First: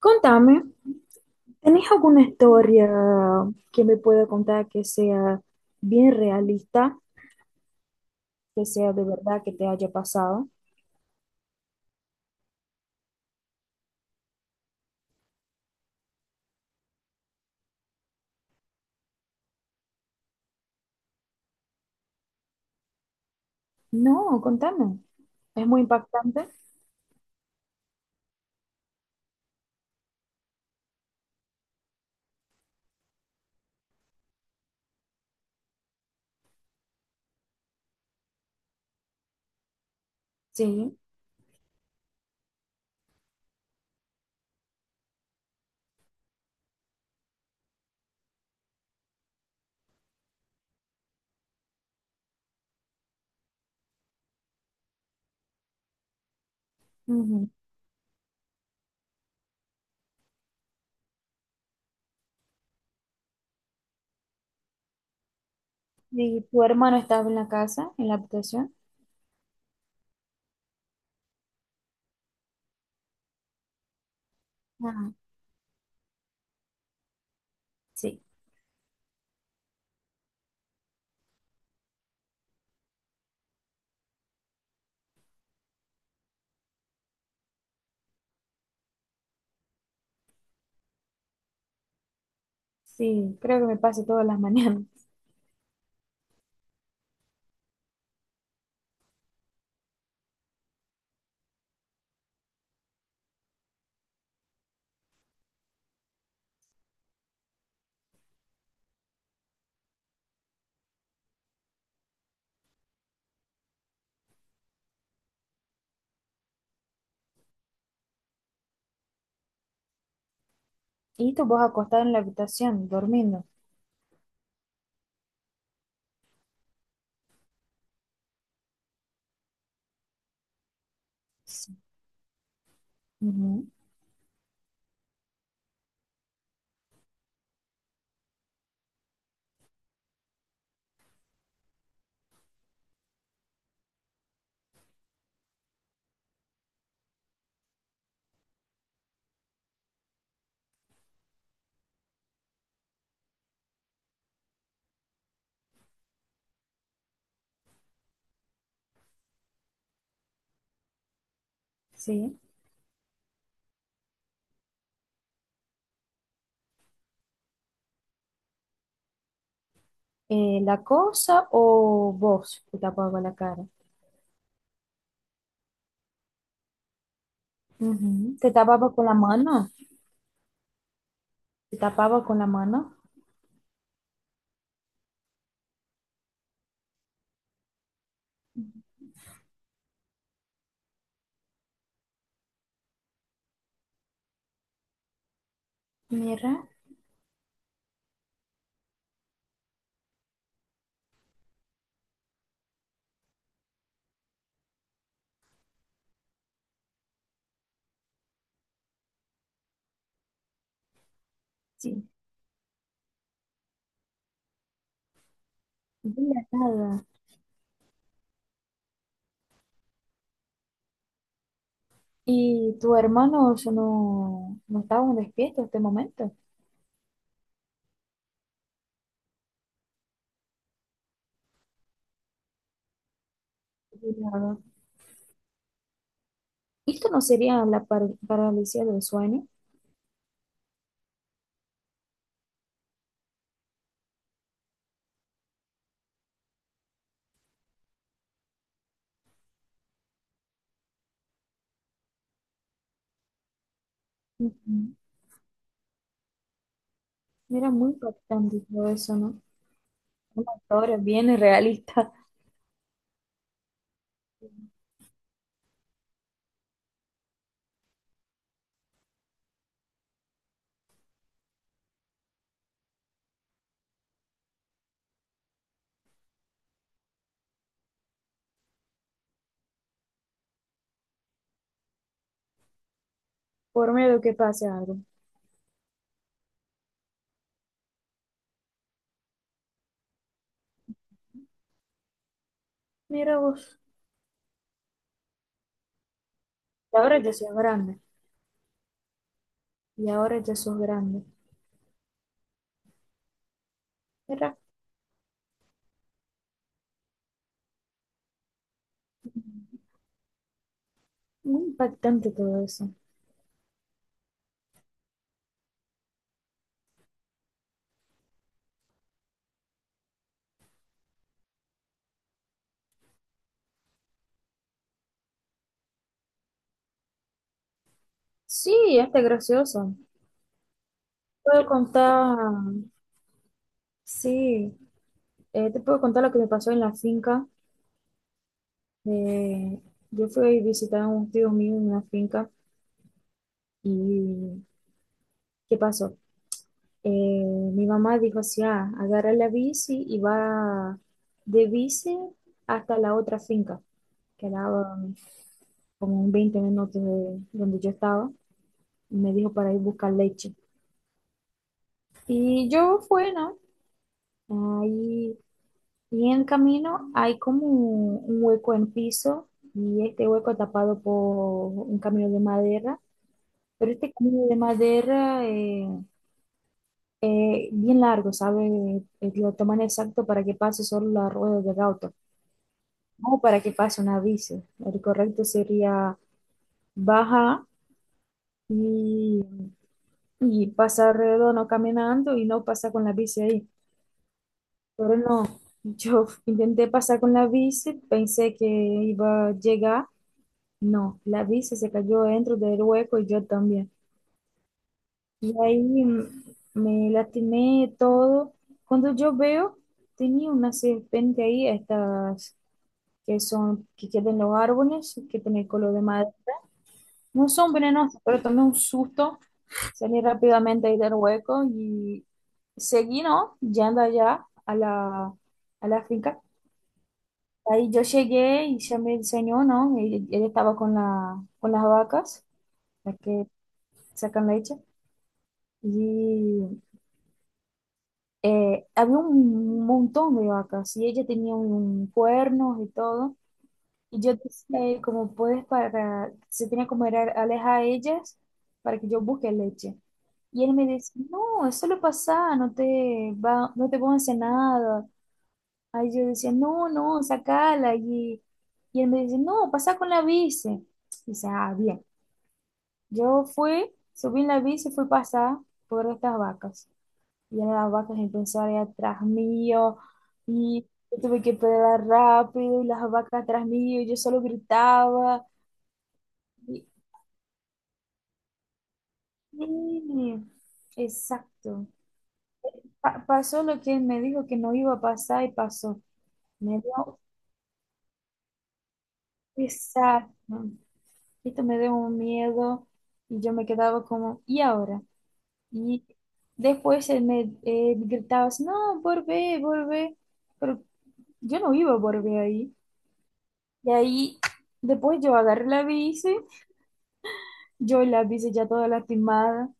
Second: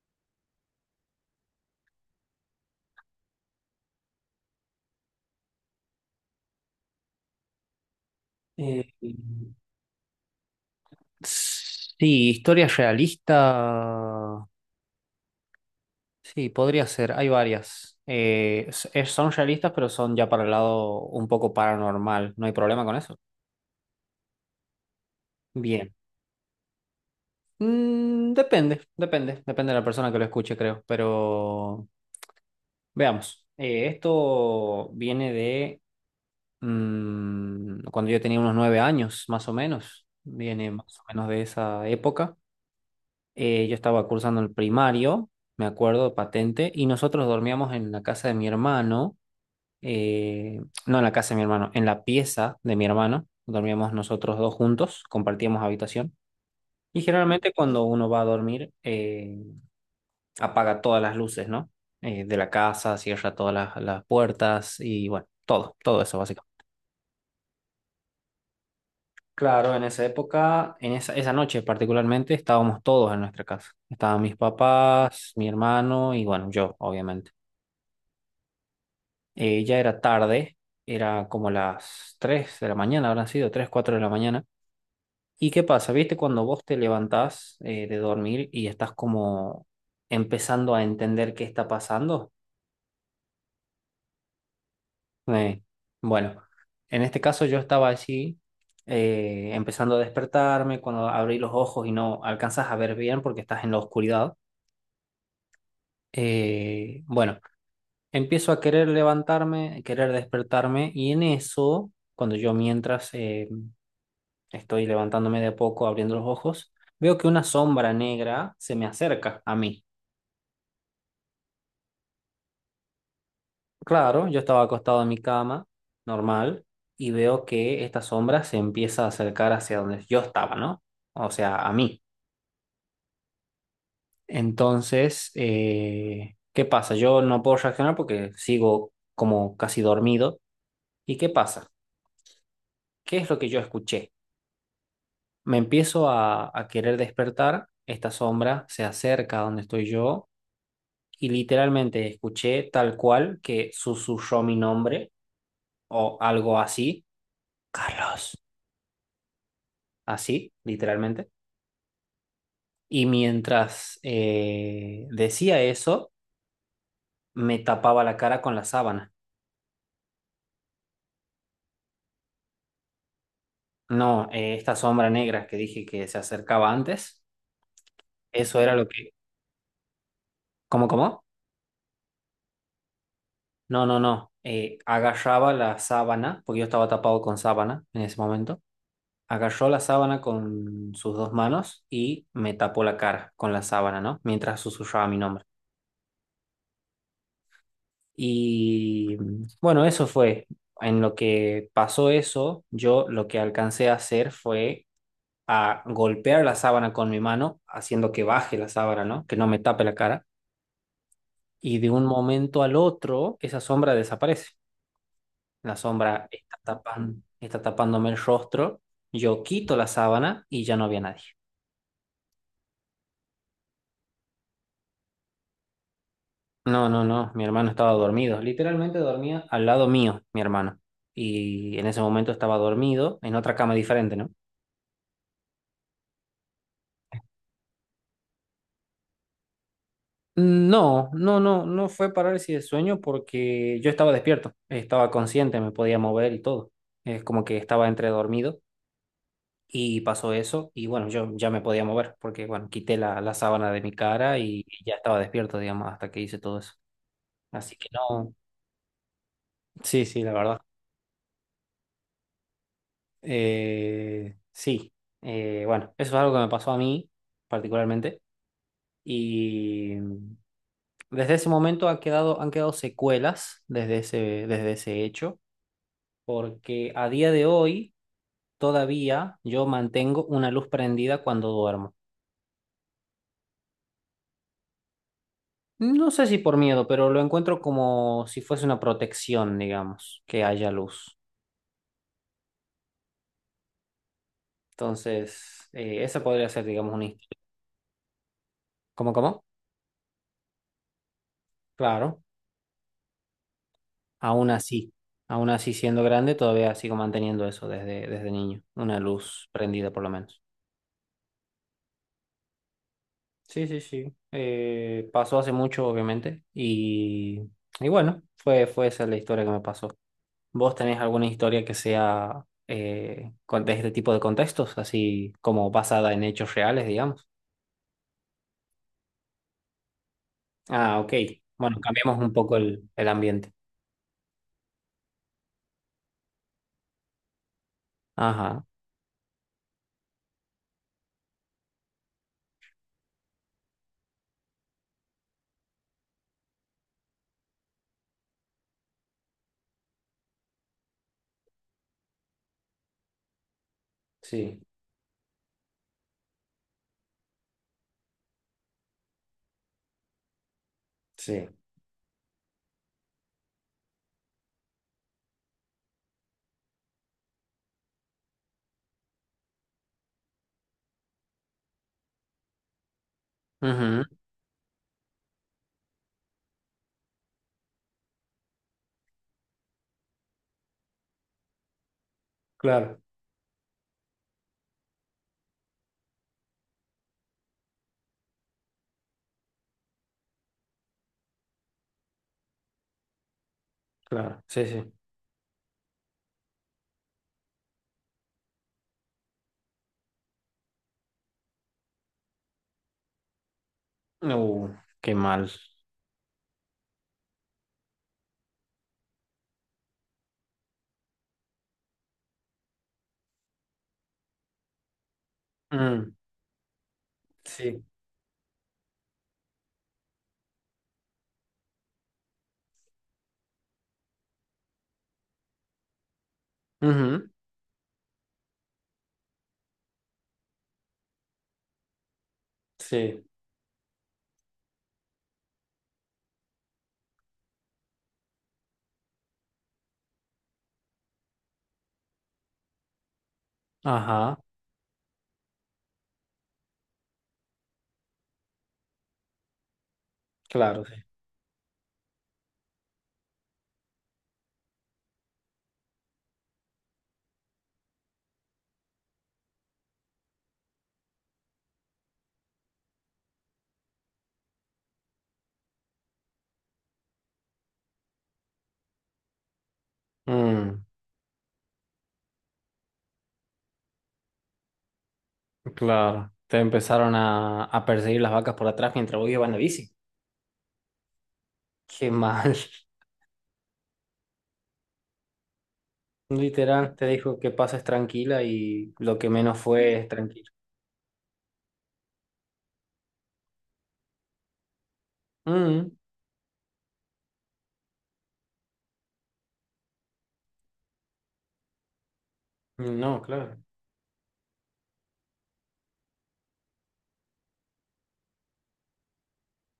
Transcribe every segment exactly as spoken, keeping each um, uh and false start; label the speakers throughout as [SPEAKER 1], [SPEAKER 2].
[SPEAKER 1] Contame, ¿tenés alguna historia que me pueda contar que sea bien realista, que
[SPEAKER 2] Eh,
[SPEAKER 1] sea de verdad que te haya pasado?
[SPEAKER 2] sí, historia realista. Sí, podría ser. Hay varias. Eh, s- es- son realistas, pero son ya para el lado un poco paranormal. ¿No hay problema con eso?
[SPEAKER 1] No, contame. Es muy
[SPEAKER 2] Bien.
[SPEAKER 1] impactante.
[SPEAKER 2] Mm, depende, depende. Depende de la persona que lo escuche, creo. Pero veamos. Eh, esto viene de mm, cuando yo tenía unos nueve años, más o menos. Viene
[SPEAKER 1] Sí,
[SPEAKER 2] más o menos de esa época. Eh, yo estaba cursando el primario, me acuerdo, patente, y nosotros dormíamos en la casa de mi hermano, eh, no en la casa de mi hermano, en la pieza de mi hermano, dormíamos nosotros dos juntos, compartíamos habitación, y
[SPEAKER 1] ujú.
[SPEAKER 2] generalmente cuando uno va a dormir, eh, apaga todas las luces, ¿no? Eh, de la casa, cierra todas las, las puertas y bueno, todo, todo eso
[SPEAKER 1] ¿Y
[SPEAKER 2] básicamente.
[SPEAKER 1] tu hermano estaba en la casa, en la habitación?
[SPEAKER 2] Claro, en esa época, en esa, esa noche particularmente, estábamos todos en nuestra casa. Estaban mis
[SPEAKER 1] Ah,
[SPEAKER 2] papás, mi hermano y bueno, yo, obviamente.
[SPEAKER 1] sí.
[SPEAKER 2] Eh, ya era tarde, era como las tres de la mañana, habrán sido tres cuatro de la mañana. ¿Y qué pasa? ¿Viste cuando vos te levantás eh, de dormir y estás como empezando a entender qué está pasando?
[SPEAKER 1] Sí, creo que me pasa todas las mañanas.
[SPEAKER 2] Eh, bueno, en este caso yo estaba así, eh, empezando a despertarme, cuando abrí los ojos y no alcanzas a ver bien porque estás en la oscuridad. Eh, bueno, empiezo a querer levantarme, querer despertarme y en eso, cuando yo mientras... eh, estoy levantándome de a poco, abriendo los ojos. Veo que una sombra negra se me acerca a mí.
[SPEAKER 1] Y tú vos acostado en la habitación, durmiendo.
[SPEAKER 2] Claro, yo estaba acostado en mi cama, normal, y veo que esta sombra se empieza a acercar hacia donde yo estaba, ¿no? O sea, a
[SPEAKER 1] Sí,
[SPEAKER 2] mí.
[SPEAKER 1] ujú,
[SPEAKER 2] Entonces, eh, ¿qué pasa? Yo no puedo reaccionar porque sigo como casi dormido. ¿Y qué pasa? ¿Qué es lo que yo escuché? Me empiezo a, a querer despertar. Esta sombra se acerca a donde estoy yo y literalmente escuché tal cual que susurró mi nombre o algo así, Carlos, así, literalmente.
[SPEAKER 1] sí.
[SPEAKER 2] Y mientras eh, decía eso, me tapaba la cara con la sábana.
[SPEAKER 1] Eh, ¿la cosa o vos te tapabas la cara?
[SPEAKER 2] No, eh, esta sombra negra que dije que se acercaba antes,
[SPEAKER 1] Ujú. ¿Te
[SPEAKER 2] eso era lo
[SPEAKER 1] tapabas con
[SPEAKER 2] que...
[SPEAKER 1] la mano?
[SPEAKER 2] ¿Cómo, cómo?
[SPEAKER 1] Se tapaba con la mano.
[SPEAKER 2] No, no, no. Eh, agarraba la sábana, porque yo estaba tapado con sábana en ese momento. Agarró la sábana con sus dos manos y me tapó la cara con la sábana, ¿no? Mientras susurraba mi nombre.
[SPEAKER 1] Mira,
[SPEAKER 2] Y mm, bueno, eso fue. En lo que pasó eso, yo lo que alcancé a hacer fue a golpear la sábana con mi mano, haciendo que baje la sábana, ¿no? Que no me tape la cara. Y de un
[SPEAKER 1] sí,
[SPEAKER 2] momento al otro, esa sombra desaparece. La
[SPEAKER 1] de
[SPEAKER 2] sombra
[SPEAKER 1] la
[SPEAKER 2] está
[SPEAKER 1] nada.
[SPEAKER 2] tapando, está tapándome el rostro. Yo quito la sábana y ya no había nadie.
[SPEAKER 1] ¿Y tu hermano eso no, no estaba despierto en este momento?
[SPEAKER 2] No, no, no, mi hermano estaba dormido, literalmente dormía al lado mío, mi hermano. Y en ese momento estaba dormido en otra cama
[SPEAKER 1] De
[SPEAKER 2] diferente, ¿no?
[SPEAKER 1] nada. Esto no sería la par- parálisis del sueño.
[SPEAKER 2] No, no, no, no fue parálisis de sueño porque yo estaba despierto, estaba consciente, me podía mover y todo. Es como que estaba entre dormido y pasó eso y bueno, yo ya me podía mover porque bueno, quité la, la sábana de mi cara y ya
[SPEAKER 1] Ujú.
[SPEAKER 2] estaba despierto, digamos, hasta que hice todo eso.
[SPEAKER 1] Era
[SPEAKER 2] Así que
[SPEAKER 1] muy
[SPEAKER 2] no,
[SPEAKER 1] impactante todo eso, ¿no?
[SPEAKER 2] sí, sí, la
[SPEAKER 1] Una
[SPEAKER 2] verdad.
[SPEAKER 1] historia bien realista,
[SPEAKER 2] Eh, sí. Eh, bueno, eso es algo que me pasó a mí particularmente y mm, desde ese momento ha quedado, han quedado secuelas desde ese, desde ese hecho, porque a día de hoy todavía yo mantengo una luz prendida cuando duermo.
[SPEAKER 1] por miedo que pase algo.
[SPEAKER 2] No sé si por miedo, pero lo encuentro como si fuese una protección, digamos, que haya luz.
[SPEAKER 1] Mira vos,
[SPEAKER 2] Entonces, eh, esa podría ser, digamos,
[SPEAKER 1] y
[SPEAKER 2] una...
[SPEAKER 1] ahora
[SPEAKER 2] historia.
[SPEAKER 1] ya soy grande,
[SPEAKER 2] ¿Cómo, cómo?
[SPEAKER 1] y ahora ya sos grande.
[SPEAKER 2] Claro. Aún
[SPEAKER 1] Era
[SPEAKER 2] así, aún así siendo grande, todavía sigo manteniendo eso desde, desde niño, una luz prendida por lo menos.
[SPEAKER 1] muy impactante todo eso.
[SPEAKER 2] Sí, sí, sí. Eh, pasó hace mucho, obviamente, y, y bueno, fue, fue esa la historia que me pasó. ¿Vos tenés alguna historia que sea eh, con- de este tipo de contextos, así como basada en hechos reales, digamos?
[SPEAKER 1] Sí, hasta gracioso.
[SPEAKER 2] Ah, ok.
[SPEAKER 1] Puedo
[SPEAKER 2] Bueno, cambiamos un
[SPEAKER 1] contar,
[SPEAKER 2] poco el, el ambiente.
[SPEAKER 1] sí. Eh, te puedo contar lo que me pasó en la finca.
[SPEAKER 2] Ajá,
[SPEAKER 1] Eh, yo fui a visitar a un tío mío en una finca y ¿qué pasó? Eh, mi mamá dijo así, ah, agarra la bici y va de bici hasta la otra finca, que
[SPEAKER 2] sí,
[SPEAKER 1] era um, como un veinte minutos de donde yo estaba, y me dijo para ir a buscar leche.
[SPEAKER 2] sí.
[SPEAKER 1] Y yo fui, ¿no? Ahí, y en el camino hay como un un hueco en piso y este hueco tapado por un camino de madera. Pero
[SPEAKER 2] Ujú,
[SPEAKER 1] este camino de madera eh, eh, bien largo, ¿sabes? Lo toman exacto para que pase solo la rueda del auto,
[SPEAKER 2] claro,
[SPEAKER 1] no para que pase una bici. El correcto sería bajar y, y pasar redondo caminando y no pasar con la bici ahí.
[SPEAKER 2] claro, sí, sí.
[SPEAKER 1] Pero no, yo intenté pasar con la bici, pensé que iba a llegar. No, la bici se cayó dentro del hueco y yo también.
[SPEAKER 2] Uh, qué mal.
[SPEAKER 1] Y ahí mm, me lastimé todo. Cuando yo veo, tenía una serpiente ahí, estas que son, que quedan en los árboles, que tienen color de
[SPEAKER 2] Mm.
[SPEAKER 1] madera. No son
[SPEAKER 2] Sí.
[SPEAKER 1] venenosas, pero tomé un susto, salí rápidamente ahí del hueco y seguí, ¿no? Yendo allá a la, a la finca.
[SPEAKER 2] Ujú,
[SPEAKER 1] Ahí yo llegué y ya me enseñó, ¿no? Él, él estaba con la, con las vacas, las
[SPEAKER 2] sí.
[SPEAKER 1] que sacan leche. Y eh, había un montón de vacas y ella tenía un cuernos y todo. Y yo
[SPEAKER 2] Ajá.
[SPEAKER 1] decía, eh, como puedes para, se tenía como era alejar a ellas para que yo busque leche. Y él
[SPEAKER 2] Claro,
[SPEAKER 1] me
[SPEAKER 2] sí.
[SPEAKER 1] decía, no, eso lo pasa, no te va, no te van a hacer nada. Ahí yo decía, no, no, sacala. Y, y él me dice, no, pasa con la bici. Dice, ah, bien. Yo fui, subí en la bici y fui pasar por estas vacas. Viene la vaca impulsora atrás mío
[SPEAKER 2] Mm,
[SPEAKER 1] y yo tuve que pedalar rápido y las vacas atrás mío y yo solo gritaba.
[SPEAKER 2] claro. Te
[SPEAKER 1] Y,
[SPEAKER 2] empezaron a, a perseguir las vacas por atrás mientras vos ibas en la bici.
[SPEAKER 1] y- exacto.
[SPEAKER 2] Qué mal.
[SPEAKER 1] Pa- pasó lo que él me dijo que no iba a pasar y pasó. Me
[SPEAKER 2] Literal, te
[SPEAKER 1] dio
[SPEAKER 2] dijo que pases tranquila y lo que menos fue es
[SPEAKER 1] pesar,
[SPEAKER 2] tranquilo.
[SPEAKER 1] ¿no? Esto me dio un miedo y yo me quedaba como, ¿y ahora?
[SPEAKER 2] Mm,
[SPEAKER 1] Y después él me eh, gritaba, así, no, volvé, volvé. Pero yo no iba a volver ahí.
[SPEAKER 2] no, claro.
[SPEAKER 1] Y ahí, después yo agarré la bici, yo la bici ya toda lastimada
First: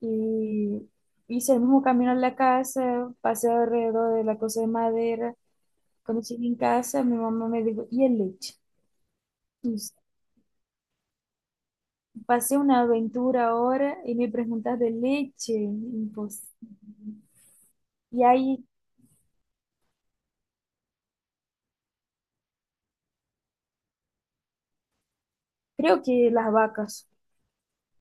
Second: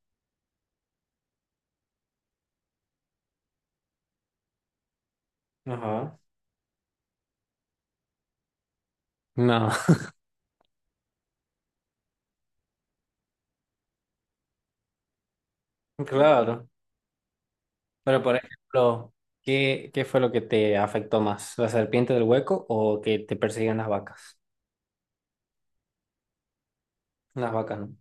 [SPEAKER 1] y hice el mismo camino a la casa, pasé alrededor de la cosa de madera.
[SPEAKER 2] Ajá.
[SPEAKER 1] Cuando llegué en casa, mi mamá me dijo, ¿y el leche?
[SPEAKER 2] No,
[SPEAKER 1] Y s- pasé una aventura ahora y me preguntas de leche, imposible.
[SPEAKER 2] claro. Pero,
[SPEAKER 1] Y
[SPEAKER 2] por
[SPEAKER 1] ahí,
[SPEAKER 2] ejemplo, ¿qué, qué fue lo que te afectó más? ¿La serpiente del hueco o que te persigan las vacas?
[SPEAKER 1] creo que las vacas,
[SPEAKER 2] Las vacas, no.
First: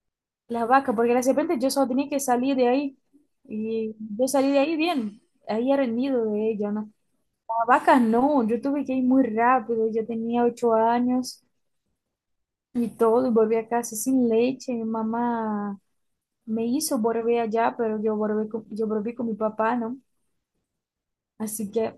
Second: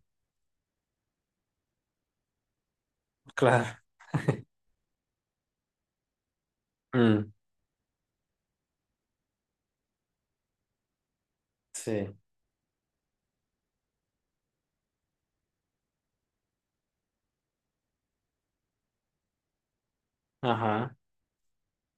[SPEAKER 1] las vacas, porque de repente yo solo tenía que salir de ahí
[SPEAKER 2] Claro.
[SPEAKER 1] y yo salí de ahí bien, ahí era el nido de ella, ¿no?
[SPEAKER 2] Mm,
[SPEAKER 1] A vacas no, yo tuve que ir muy rápido, yo tenía ocho años
[SPEAKER 2] sí.
[SPEAKER 1] y todo, y volví a casa sin leche. Mi mamá me hizo volver allá, pero yo volví con, yo volví con mi papá, ¿no?
[SPEAKER 2] Ajá.
[SPEAKER 1] Así que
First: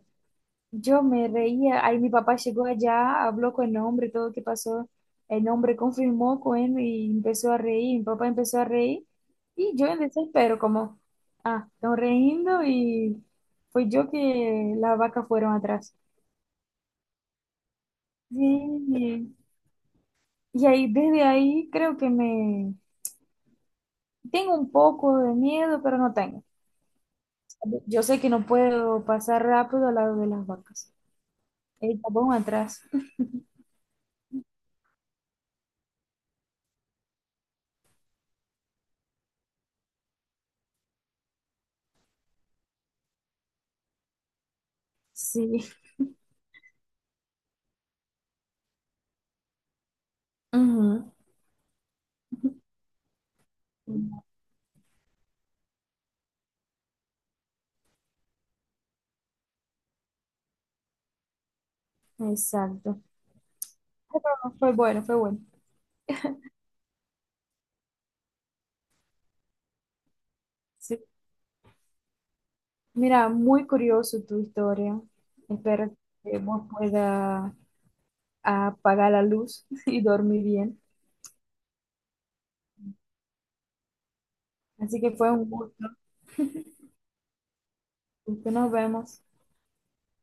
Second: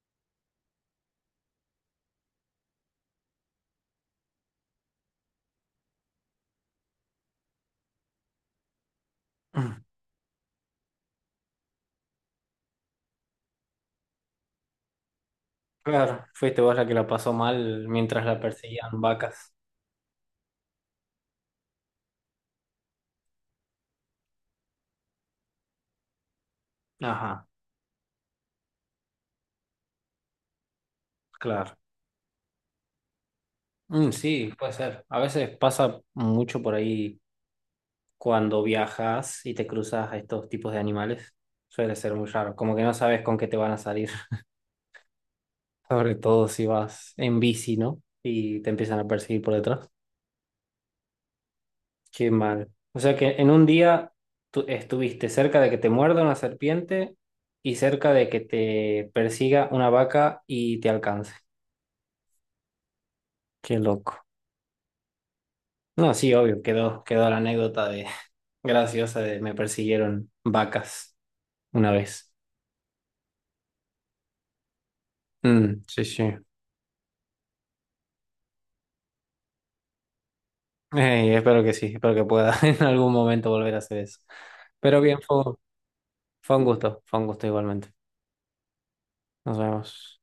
[SPEAKER 1] yo me reía, ahí mi papá llegó allá, habló con el hombre, todo lo que pasó, el hombre confirmó con él y empezó a reír, mi papá empezó a reír y yo en desespero, como, ah, están riendo y fue yo que las vacas fueron atrás.
[SPEAKER 2] Claro, fuiste vos la que la pasó mal mientras la
[SPEAKER 1] Sí,
[SPEAKER 2] perseguían
[SPEAKER 1] sí.
[SPEAKER 2] vacas.
[SPEAKER 1] Y ahí, desde ahí creo que me tengo un poco de miedo, pero no tengo.
[SPEAKER 2] Ajá,
[SPEAKER 1] Yo sé que no puedo pasar rápido al lado de las vacas.
[SPEAKER 2] claro.
[SPEAKER 1] El tapón atrás.
[SPEAKER 2] Mm, sí, puede ser. A veces pasa mucho por ahí cuando viajas y te cruzas a estos tipos de animales. Suele ser muy raro, como que no sabes con qué te van a salir.
[SPEAKER 1] Sí.
[SPEAKER 2] Sobre todo si vas en bici, ¿no? Y te empiezan a perseguir por detrás.
[SPEAKER 1] Ujú.
[SPEAKER 2] Qué mal. O sea que en un día tú estuviste cerca de que te muerda una serpiente y cerca de que te persiga una vaca y te alcance.
[SPEAKER 1] Exacto.
[SPEAKER 2] Qué loco.
[SPEAKER 1] Pero fue bueno, fue bueno.
[SPEAKER 2] No, sí, obvio, quedó, quedó la anécdota de graciosa de me persiguieron
[SPEAKER 1] Sí.
[SPEAKER 2] vacas una vez.
[SPEAKER 1] Mira, muy curioso tu historia.
[SPEAKER 2] Mm,
[SPEAKER 1] Espero
[SPEAKER 2] sí, sí.
[SPEAKER 1] que vos puedas apagar la luz y dormir bien.
[SPEAKER 2] Ey, espero que sí, espero que pueda en algún momento volver a hacer eso. Pero
[SPEAKER 1] Así que
[SPEAKER 2] bien,
[SPEAKER 1] fue
[SPEAKER 2] fue,
[SPEAKER 1] un gusto.
[SPEAKER 2] fue un gusto, fue un gusto igualmente.
[SPEAKER 1] Nos vemos.
[SPEAKER 2] Nos vemos.